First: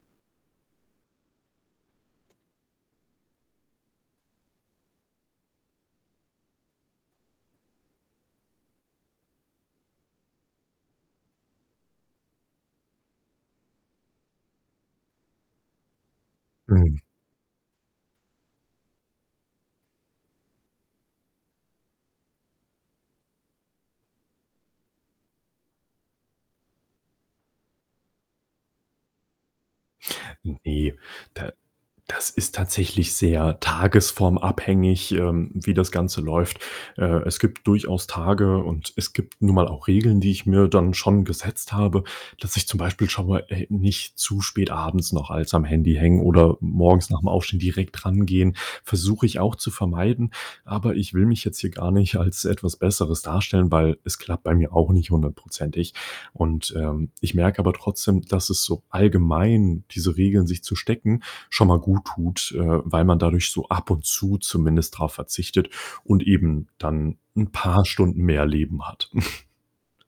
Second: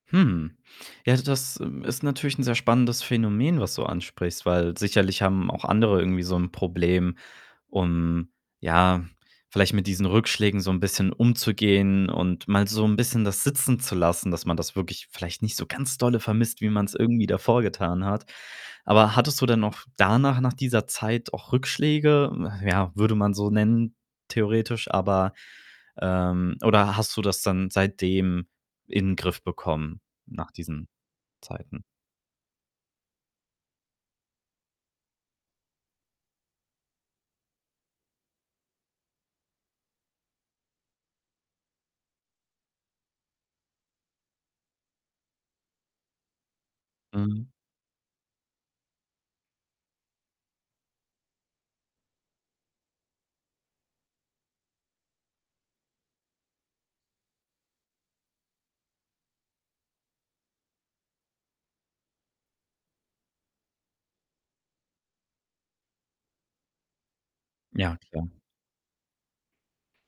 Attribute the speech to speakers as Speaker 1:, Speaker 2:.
Speaker 1: Hm. Ja, das, äh, ist natürlich 'n sehr spannendes Phänomen, was du ansprichst, weil sicherlich haben auch andere irgendwie so 'n Problem, um ja, vielleicht mit diesen Rückschlägen so 'n bisschen umzugehen und mal so 'n bisschen das sitzen zu lassen, dass man das wirklich vielleicht nicht so ganz dolle vermisst, wie man's
Speaker 2: Hm.
Speaker 1: irgendwie davor getan hat. Aber hattest du denn noch danach nach dieser Zeit auch Rückschläge? Ach, ja, würde man so nennen theoretisch, aber, ähm oder hast du das dann seitdem in Griff bekommen nach diesen
Speaker 2: Ne, da
Speaker 1: Zeiten.
Speaker 2: das ist tatsächlich sehr tagesformabhängig, ähm, wie das Ganze läuft. Äh, es gibt durchaus Tage, und es gibt nun mal auch Regeln, die ich mir dann schon gesetzt habe, dass ich zum Beispiel schon mal, äh, nicht zu spät abends noch als am Handy hängen oder morgens nach 'm
Speaker 1: Mhm.
Speaker 2: Aufstehen direkt drangehen, versuche ich auch zu vermeiden. Aber ich will mich jetzt hier gar nicht als etwas Besseres darstellen, weil es klappt bei mir auch nicht hundertprozentig und, ähm, ich merke aber trotzdem, dass es so allgemein diese Regeln sich zu stecken, schon mal guttut, äh, weil man dadurch so ab und zu zumindest drauf verzichtet und eben dann 'n paar
Speaker 1: Ja,
Speaker 2: Stunden
Speaker 1: klar.
Speaker 2: mehr Leben hat.